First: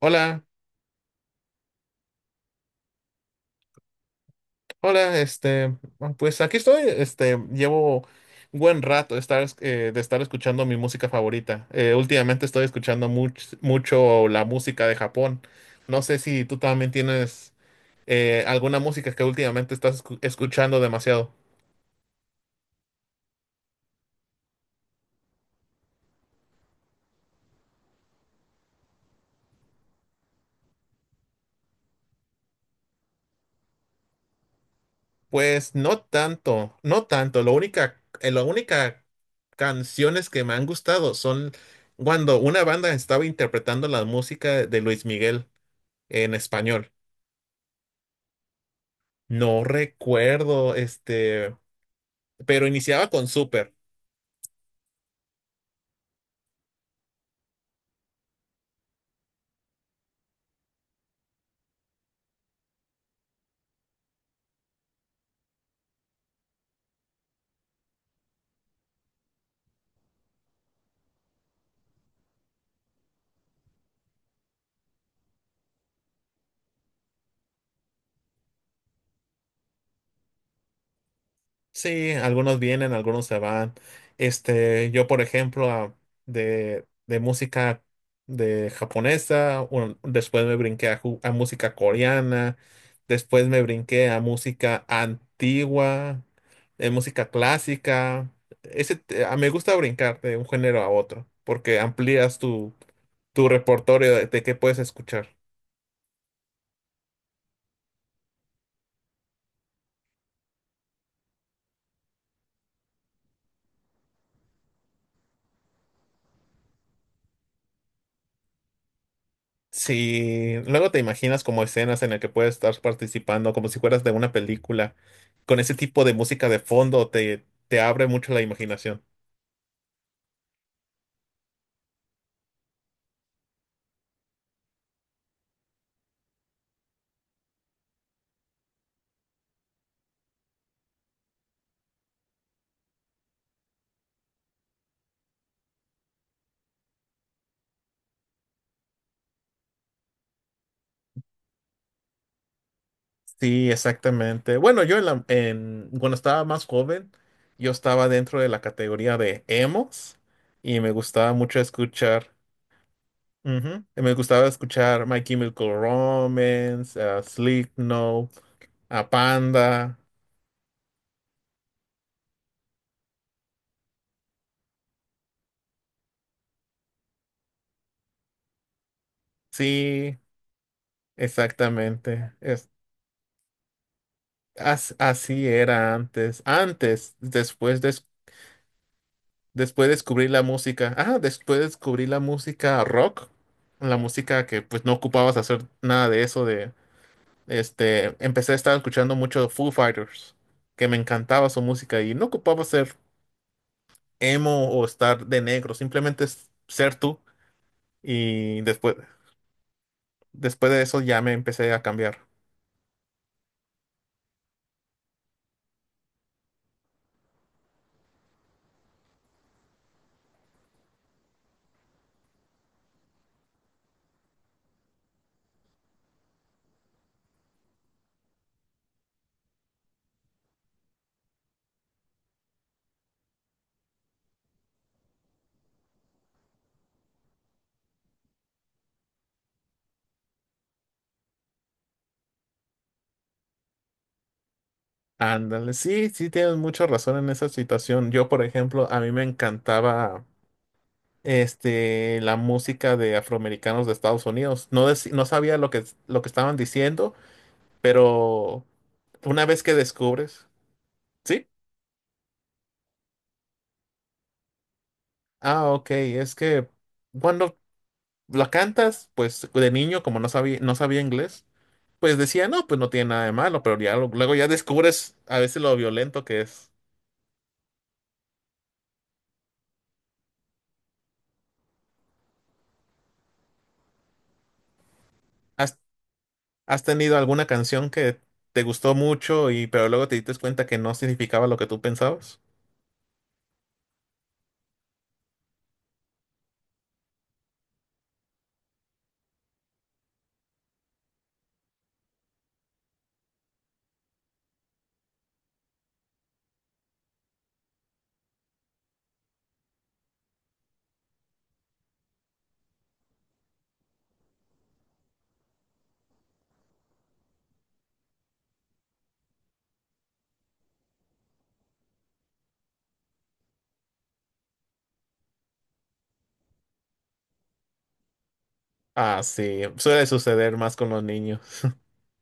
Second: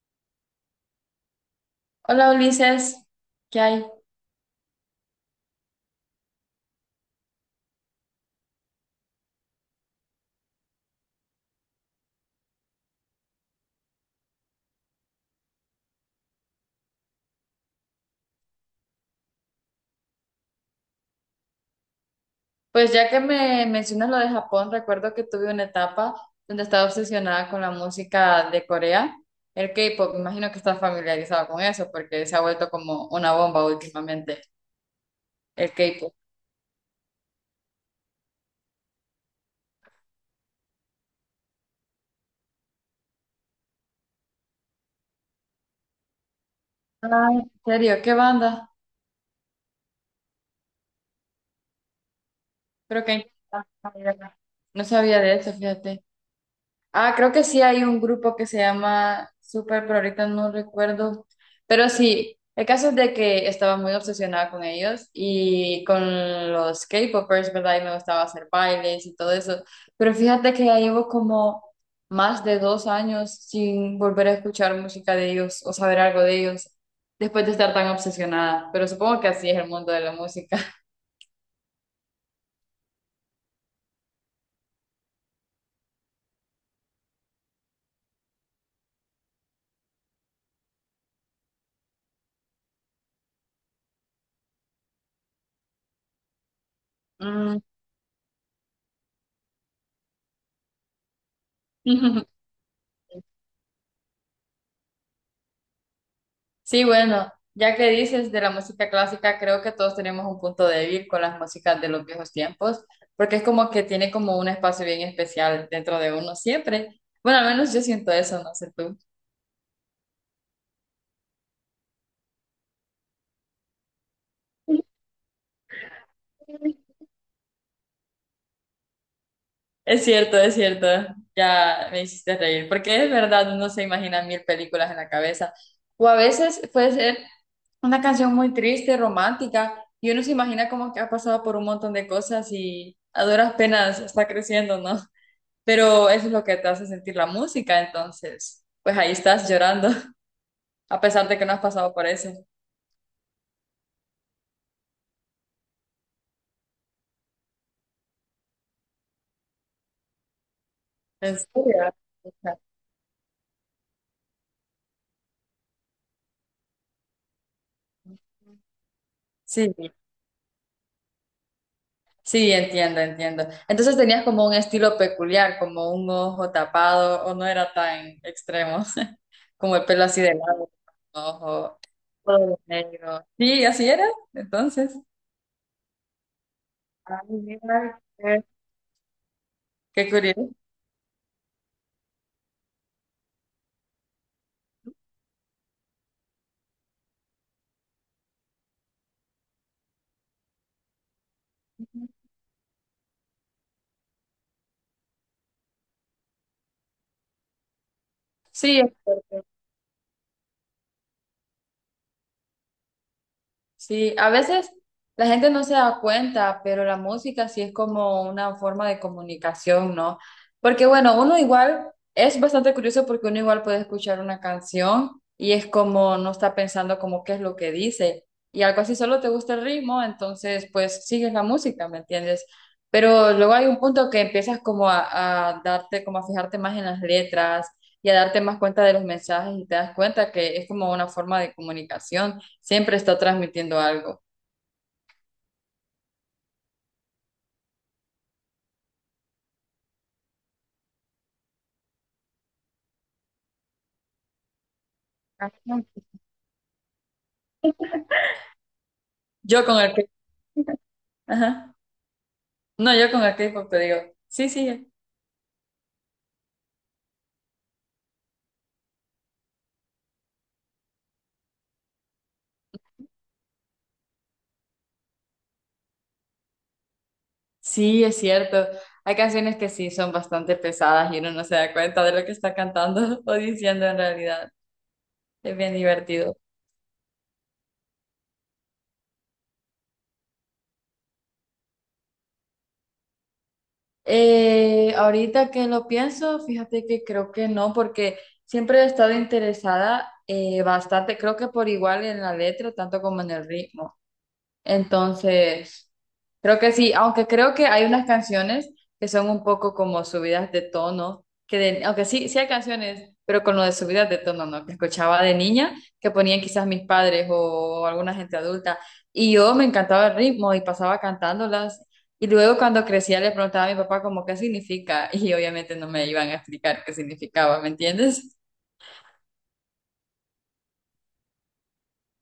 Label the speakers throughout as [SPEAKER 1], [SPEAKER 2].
[SPEAKER 1] Hola,
[SPEAKER 2] Hola Ulises, ¿qué hay?
[SPEAKER 1] hola, pues aquí estoy, llevo buen rato de estar escuchando mi música favorita. Últimamente estoy escuchando mucho la música de Japón. No sé si tú también tienes alguna música que últimamente estás escuchando demasiado.
[SPEAKER 2] Pues ya que me mencionas lo de Japón, recuerdo que tuve una etapa donde estaba obsesionada con la música de Corea, el K-pop. Me imagino que estás familiarizado con eso porque se ha vuelto como una bomba últimamente, el
[SPEAKER 1] Pues no
[SPEAKER 2] K-pop.
[SPEAKER 1] tanto, no tanto. Lo única, la única canciones que me han gustado son cuando una banda estaba interpretando la música de Luis Miguel en español.
[SPEAKER 2] Ay, ¿en serio? ¿Qué banda?
[SPEAKER 1] No recuerdo, pero
[SPEAKER 2] Creo
[SPEAKER 1] iniciaba
[SPEAKER 2] que
[SPEAKER 1] con
[SPEAKER 2] hay-
[SPEAKER 1] Super.
[SPEAKER 2] no sabía de eso, fíjate. Ah, creo que sí hay un grupo que se llama Super, pero ahorita no recuerdo. Pero sí, el caso es de que estaba muy obsesionada con ellos y con los K-popers, ¿verdad? Y me gustaba hacer bailes y todo eso. Pero fíjate que ya llevo como más de 2 años sin volver a escuchar música de ellos o saber algo de ellos después de estar tan obsesionada. Pero supongo que así es el mundo de la música.
[SPEAKER 1] Sí, algunos vienen, algunos se van. Yo, por ejemplo, de música de japonesa, después me brinqué a, a música coreana, después me brinqué a música antigua, música
[SPEAKER 2] Mm.
[SPEAKER 1] clásica. Me gusta brincar de un género a otro, porque amplías tu, tu repertorio de qué puedes escuchar.
[SPEAKER 2] Sí, bueno, ya que dices de la música clásica, creo que todos tenemos un punto débil con las músicas de los viejos tiempos, porque es como que tiene como un espacio bien especial dentro de uno siempre. Bueno, al menos yo siento eso, no sé tú.
[SPEAKER 1] Sí, luego te imaginas como escenas en las que puedes estar participando, como si fueras de una película, con ese tipo de música de fondo, te abre mucho la imaginación.
[SPEAKER 2] Es cierto, ya me hiciste reír, porque es verdad, uno se imagina mil películas en la cabeza. O a veces puede ser una canción muy triste, romántica, y uno se imagina como que ha pasado por un montón de cosas y a duras penas está creciendo, ¿no? Pero eso es lo que te hace sentir la música, entonces, pues ahí estás llorando, a pesar de que no has pasado por eso.
[SPEAKER 1] Sí, exactamente. Bueno, yo cuando estaba más joven, yo estaba dentro de la categoría de emos y me gustaba
[SPEAKER 2] ¿En
[SPEAKER 1] mucho
[SPEAKER 2] serio?
[SPEAKER 1] escuchar,
[SPEAKER 2] Pucha.
[SPEAKER 1] ujú, y me gustaba escuchar My Chemical Romance, a Slipknot, a
[SPEAKER 2] Sí,
[SPEAKER 1] Panda.
[SPEAKER 2] sí, entiendo, entiendo. Entonces tenías como un estilo peculiar, como un ojo tapado, o no era tan extremo, como el pelo
[SPEAKER 1] Sí,
[SPEAKER 2] así de lado, un ojo
[SPEAKER 1] exactamente.
[SPEAKER 2] todo negro. Sí, así era, entonces,
[SPEAKER 1] Así era antes. Antes,
[SPEAKER 2] ay, mira, qué
[SPEAKER 1] después
[SPEAKER 2] qué
[SPEAKER 1] descubrí la
[SPEAKER 2] curioso.
[SPEAKER 1] música. Después descubrí la música rock. La música que pues no ocupabas hacer nada de eso de este. Empecé a estar escuchando mucho Foo Fighters, que me encantaba su música y no ocupaba ser emo o estar de negro, simplemente es ser tú. Y
[SPEAKER 2] Sí,
[SPEAKER 1] después, después de eso ya me empecé a cambiar.
[SPEAKER 2] sí, a veces la gente no se da cuenta, pero la música sí es como una forma de comunicación, ¿no? Porque bueno, uno igual es bastante curioso porque uno igual puede escuchar una canción y es como no está pensando como qué es lo que dice y algo así, solo te gusta el ritmo, entonces pues sigues la música, ¿me entiendes? Pero luego hay un punto que empiezas como a darte, como a fijarte más en las letras y a darte más cuenta de los mensajes y te das cuenta que es como una forma de comunicación. Siempre está transmitiendo algo.
[SPEAKER 1] Ándale, sí, sí tienes mucha razón en esa situación. Yo, por ejemplo, a mí me encantaba. La música de afroamericanos de Estados Unidos. No, no
[SPEAKER 2] Ah,
[SPEAKER 1] sabía
[SPEAKER 2] no.
[SPEAKER 1] lo que estaban diciendo, pero una vez
[SPEAKER 2] Yo
[SPEAKER 1] que
[SPEAKER 2] con el K-
[SPEAKER 1] descubres, sí,
[SPEAKER 2] Ajá. No, yo con el K-pop te digo, sí, sí,
[SPEAKER 1] ah, ok, es que cuando la cantas, pues de niño, como no sabía, no sabía inglés, pues decía, no, pues no tiene nada de malo, pero ya luego ya descubres a veces lo violento que es.
[SPEAKER 2] sí, es cierto. Hay canciones que sí son bastante pesadas y uno no se da cuenta de lo que está cantando o diciendo en realidad. Es bien
[SPEAKER 1] ¿Has,
[SPEAKER 2] divertido.
[SPEAKER 1] has tenido alguna canción que te gustó mucho y pero luego te diste cuenta que no significaba lo que tú pensabas?
[SPEAKER 2] Ahorita que lo pienso, fíjate que creo que no, porque siempre he estado interesada bastante, creo que por igual en la letra, tanto como en el ritmo. Entonces, creo que sí, aunque creo que hay unas canciones que son un poco como subidas de tono, aunque sí, sí hay canciones, pero con lo de subidas de tono, ¿no? Que escuchaba de niña, que ponían quizás mis padres o alguna gente adulta, y yo me encantaba el ritmo y pasaba cantándolas, y luego cuando crecía le preguntaba a mi papá como qué significa, y obviamente no me iban a explicar qué significaba, ¿me entiendes?
[SPEAKER 1] Ah, sí, suele suceder más con los niños.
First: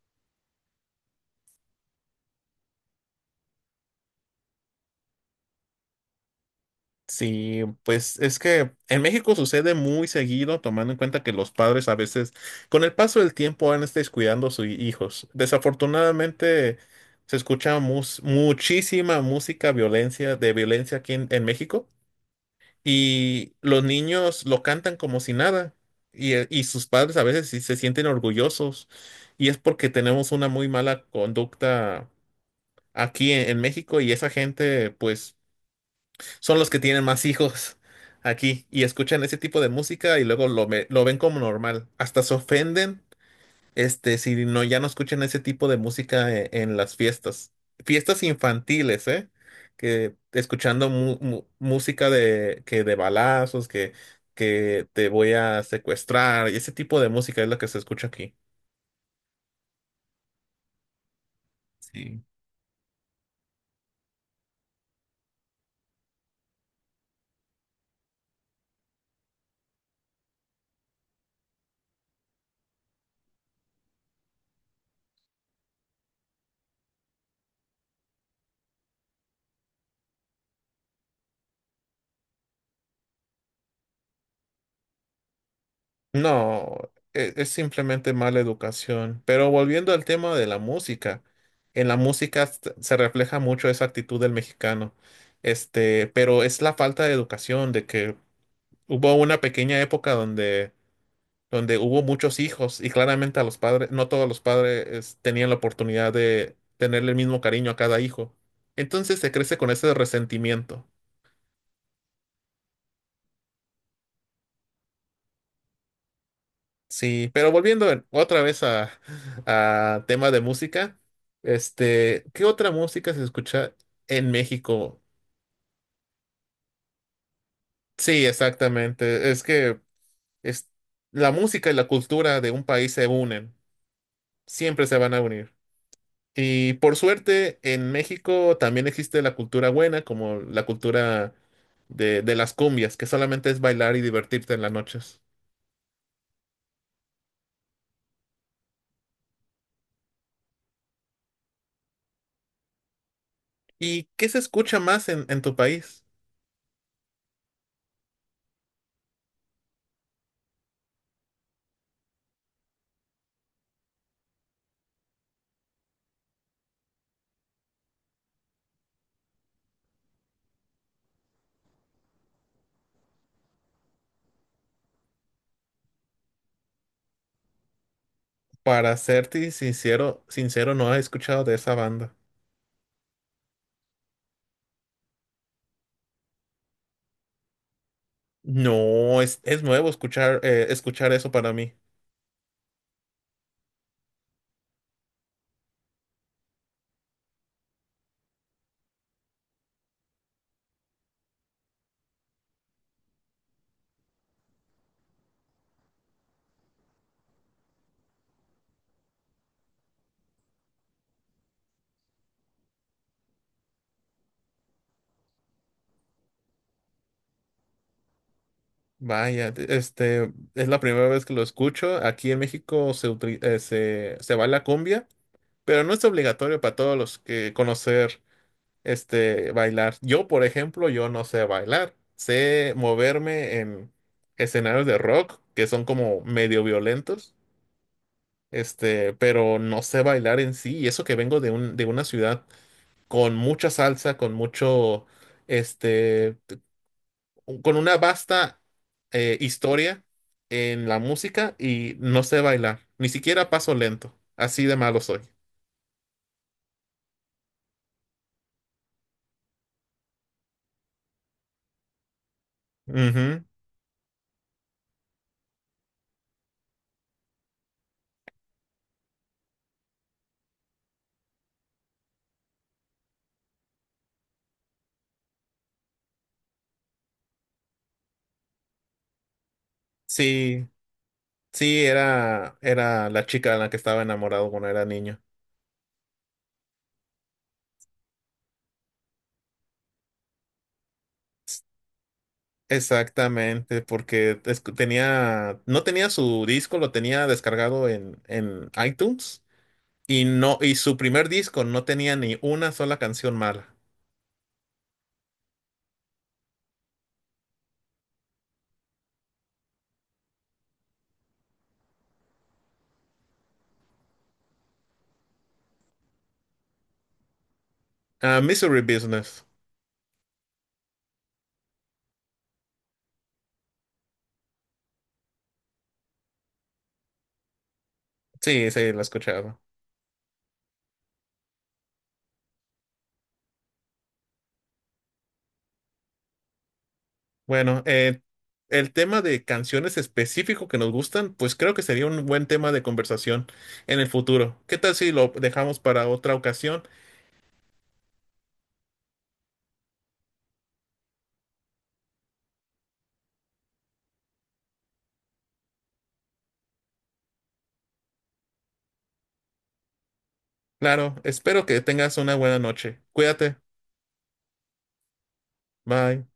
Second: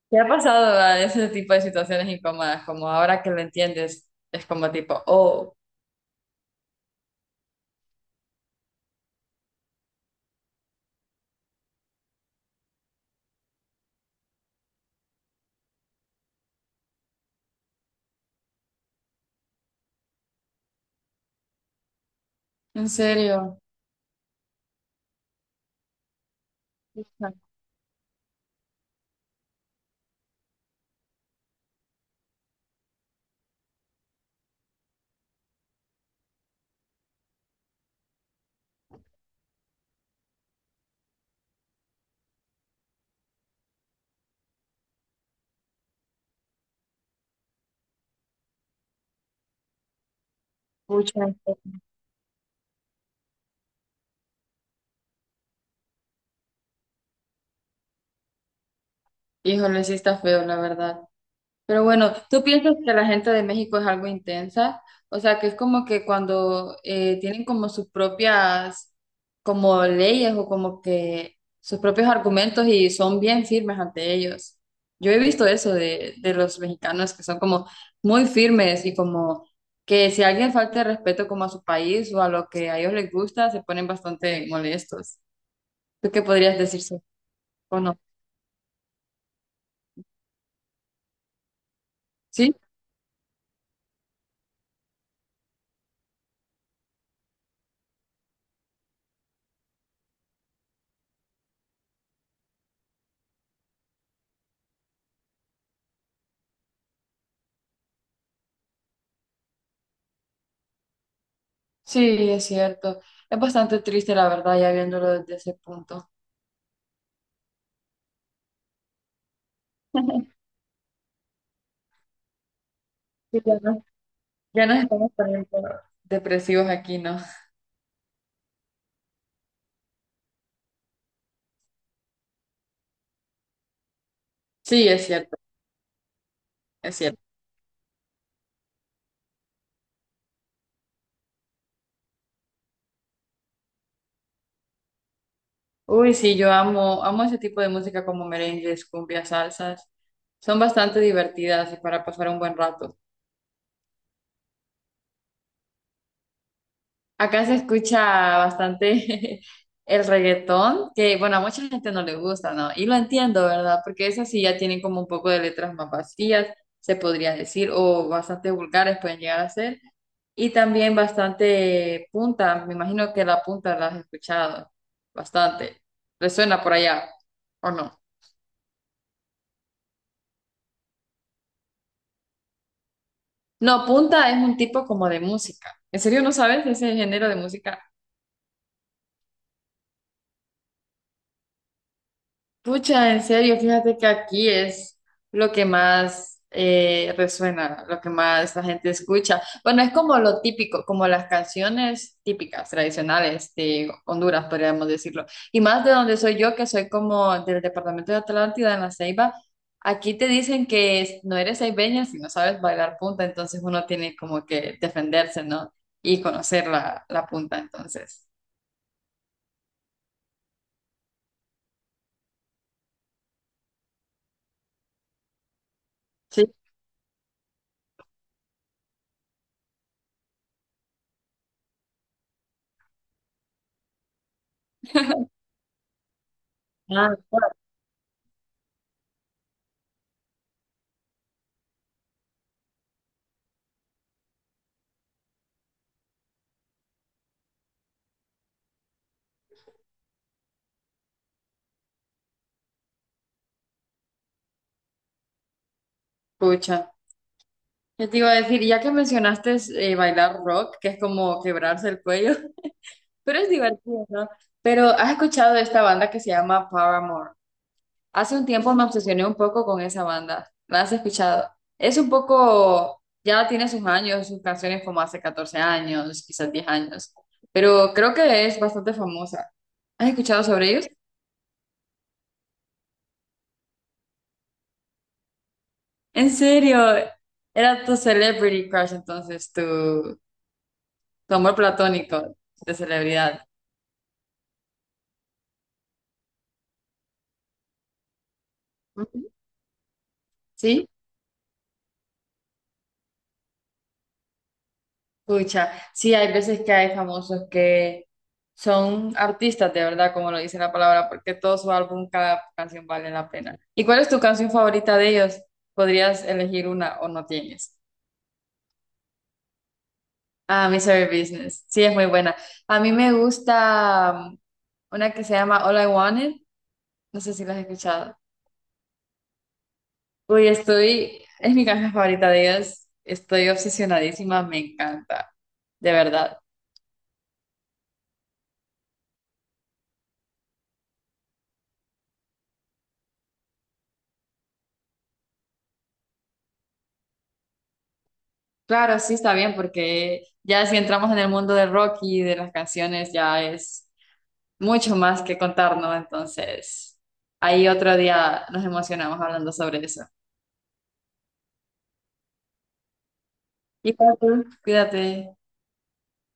[SPEAKER 2] ¿Te ha pasado a ese tipo de situaciones incómodas, como ahora que lo entiendes, es como tipo, oh?
[SPEAKER 1] Sí, pues es que en México sucede muy seguido, tomando en cuenta que los padres a veces, con el paso del tiempo, van descuidando a sus hijos. Desafortunadamente, se escucha muchísima música violencia, de violencia aquí en México,
[SPEAKER 2] En
[SPEAKER 1] y
[SPEAKER 2] serio.
[SPEAKER 1] los niños lo cantan como si nada, y sus padres a
[SPEAKER 2] Hija,
[SPEAKER 1] veces sí se sienten orgullosos, y es porque tenemos una muy mala conducta aquí en México, y esa gente, pues son los que tienen más hijos aquí y escuchan ese tipo de música y luego lo, lo ven como normal. Hasta se ofenden, si no, ya no escuchan ese tipo de música en, las fiestas. Fiestas infantiles, ¿eh? Que escuchando
[SPEAKER 2] pucha.
[SPEAKER 1] música de, que de balazos, que te voy a secuestrar, y ese tipo de música es lo que se escucha aquí.
[SPEAKER 2] Híjole, sí está feo, la verdad. Pero bueno,
[SPEAKER 1] Sí.
[SPEAKER 2] ¿tú piensas que la gente de México es algo intensa? O sea, que es como que cuando tienen como sus propias como leyes o como que sus propios argumentos y son bien firmes ante ellos. Yo he visto eso de los mexicanos que son como muy firmes y como que si alguien falta de respeto como a su país o a lo que a ellos les gusta, se ponen bastante molestos. ¿Tú qué podrías decir
[SPEAKER 1] No,
[SPEAKER 2] sobre-
[SPEAKER 1] es,
[SPEAKER 2] o no?
[SPEAKER 1] simplemente mala educación. Pero volviendo al tema de la música, en la música
[SPEAKER 2] Sí,
[SPEAKER 1] se refleja mucho esa actitud del mexicano. Pero es la falta de educación, de que hubo una pequeña época donde, donde hubo muchos hijos y claramente a los padres, no todos los padres es, tenían la oportunidad de tenerle el mismo cariño a cada hijo. Entonces se crece con ese resentimiento.
[SPEAKER 2] sí, es cierto. Es bastante triste, la verdad, ya viéndolo desde ese punto.
[SPEAKER 1] Sí, pero volviendo otra vez a tema de música, ¿qué otra música se
[SPEAKER 2] Sí, ya
[SPEAKER 1] escucha
[SPEAKER 2] no-
[SPEAKER 1] en
[SPEAKER 2] ya nos
[SPEAKER 1] México?
[SPEAKER 2] estamos poniendo depresivos aquí, ¿no?
[SPEAKER 1] Sí, exactamente. Es que es, la música y la cultura de un país se unen, siempre
[SPEAKER 2] Sí,
[SPEAKER 1] se
[SPEAKER 2] es
[SPEAKER 1] van a
[SPEAKER 2] cierto,
[SPEAKER 1] unir. Y por
[SPEAKER 2] es cierto.
[SPEAKER 1] suerte, en México también existe la cultura buena, como la cultura de las cumbias, que solamente es bailar y divertirte en las noches.
[SPEAKER 2] Uy, sí, yo amo, amo ese tipo de música como merengues, cumbias, salsas. Son bastante divertidas y para pasar un buen rato.
[SPEAKER 1] ¿Y qué se escucha más en tu país?
[SPEAKER 2] Acá se escucha bastante el reggaetón, que bueno, a mucha gente no le gusta, ¿no? Y lo entiendo, ¿verdad? Porque esas sí ya tienen como un poco de letras más vacías, se podría decir, o bastante vulgares pueden llegar a ser. Y también bastante punta, me imagino que la punta la has escuchado bastante. Resuena por allá, ¿o no?
[SPEAKER 1] Para serte sincero, sincero, no he escuchado de esa banda.
[SPEAKER 2] No, punta es un tipo como de música. ¿En serio no sabes ese género de música?
[SPEAKER 1] No, es nuevo escuchar, escuchar eso para mí.
[SPEAKER 2] Pucha, en serio, fíjate que aquí es lo que más resuena, lo que más la gente escucha. Bueno, es como lo típico, como las canciones típicas, tradicionales de Honduras, podríamos decirlo. Y más de donde soy yo, que soy como del departamento de Atlántida, en La Ceiba, aquí te dicen no eres ceibeña si no sabes bailar punta, entonces uno tiene como que defenderse, ¿no? Y conocer la, la punta, entonces.
[SPEAKER 1] Vaya, es la primera vez que lo escucho. Aquí en México se, se, se baila cumbia, pero no es
[SPEAKER 2] Sí.
[SPEAKER 1] obligatorio para todos los que conocer, bailar. Yo, por ejemplo, yo no sé bailar. Sé moverme en escenarios de rock que son como medio
[SPEAKER 2] Ah,
[SPEAKER 1] violentos, pero no sé bailar en sí. Y eso que vengo de un, de una ciudad. Con mucha salsa, con mucho, este, con una vasta historia en la música y no sé bailar, ni siquiera paso lento, así de malo soy.
[SPEAKER 2] pucha. Yo te iba a decir, ya que mencionaste bailar rock, que es como quebrarse el cuello, pero
[SPEAKER 1] Ujú.
[SPEAKER 2] es divertido, ¿no? Pero has escuchado de esta banda que se llama Paramore. Hace un tiempo me obsesioné un poco con esa banda. ¿La has escuchado? Es un poco, ya tiene sus años, sus canciones como hace 14 años, quizás 10 años, pero creo que es bastante famosa. ¿Has escuchado
[SPEAKER 1] Sí,
[SPEAKER 2] sobre ellos?
[SPEAKER 1] sí, era, era la chica de la que estaba enamorado cuando era niño.
[SPEAKER 2] En serio, era tu celebrity crush entonces, tu amor platónico de celebridad.
[SPEAKER 1] Exactamente, porque tenía, no tenía su disco, lo tenía descargado en
[SPEAKER 2] Ujú.
[SPEAKER 1] iTunes y no, y
[SPEAKER 2] ¿Sí?
[SPEAKER 1] su primer disco no tenía ni una sola canción mala.
[SPEAKER 2] Pucha, sí, hay veces que hay famosos que son artistas de verdad, como lo dice la palabra, porque todo su álbum, cada canción vale la pena. ¿Y cuál es tu canción favorita de ellos? ¿Podrías elegir una o no tienes?
[SPEAKER 1] Ah, Misery Business.
[SPEAKER 2] Ah, Misery Business. Sí, es muy buena. A mí me gusta una que se llama All I Wanted. No sé si la has escuchado.
[SPEAKER 1] Sí, sí, lo he escuchado.
[SPEAKER 2] Uy, estoy, es mi canción favorita de ellos. Estoy obsesionadísima, me encanta, de verdad.
[SPEAKER 1] Bueno, el tema de canciones específico que nos gustan, pues creo que sería un buen tema de conversación en el futuro. ¿Qué tal si lo dejamos para otra ocasión?
[SPEAKER 2] Claro, sí está bien, porque ya si entramos en el mundo del rock y de las canciones, ya es mucho más que contarnos. Entonces, ahí otro día nos emocionamos hablando sobre eso.
[SPEAKER 1] Claro, espero que tengas una buena noche. Cuídate.
[SPEAKER 2] Y cuídate. Cuídate.
[SPEAKER 1] Bye.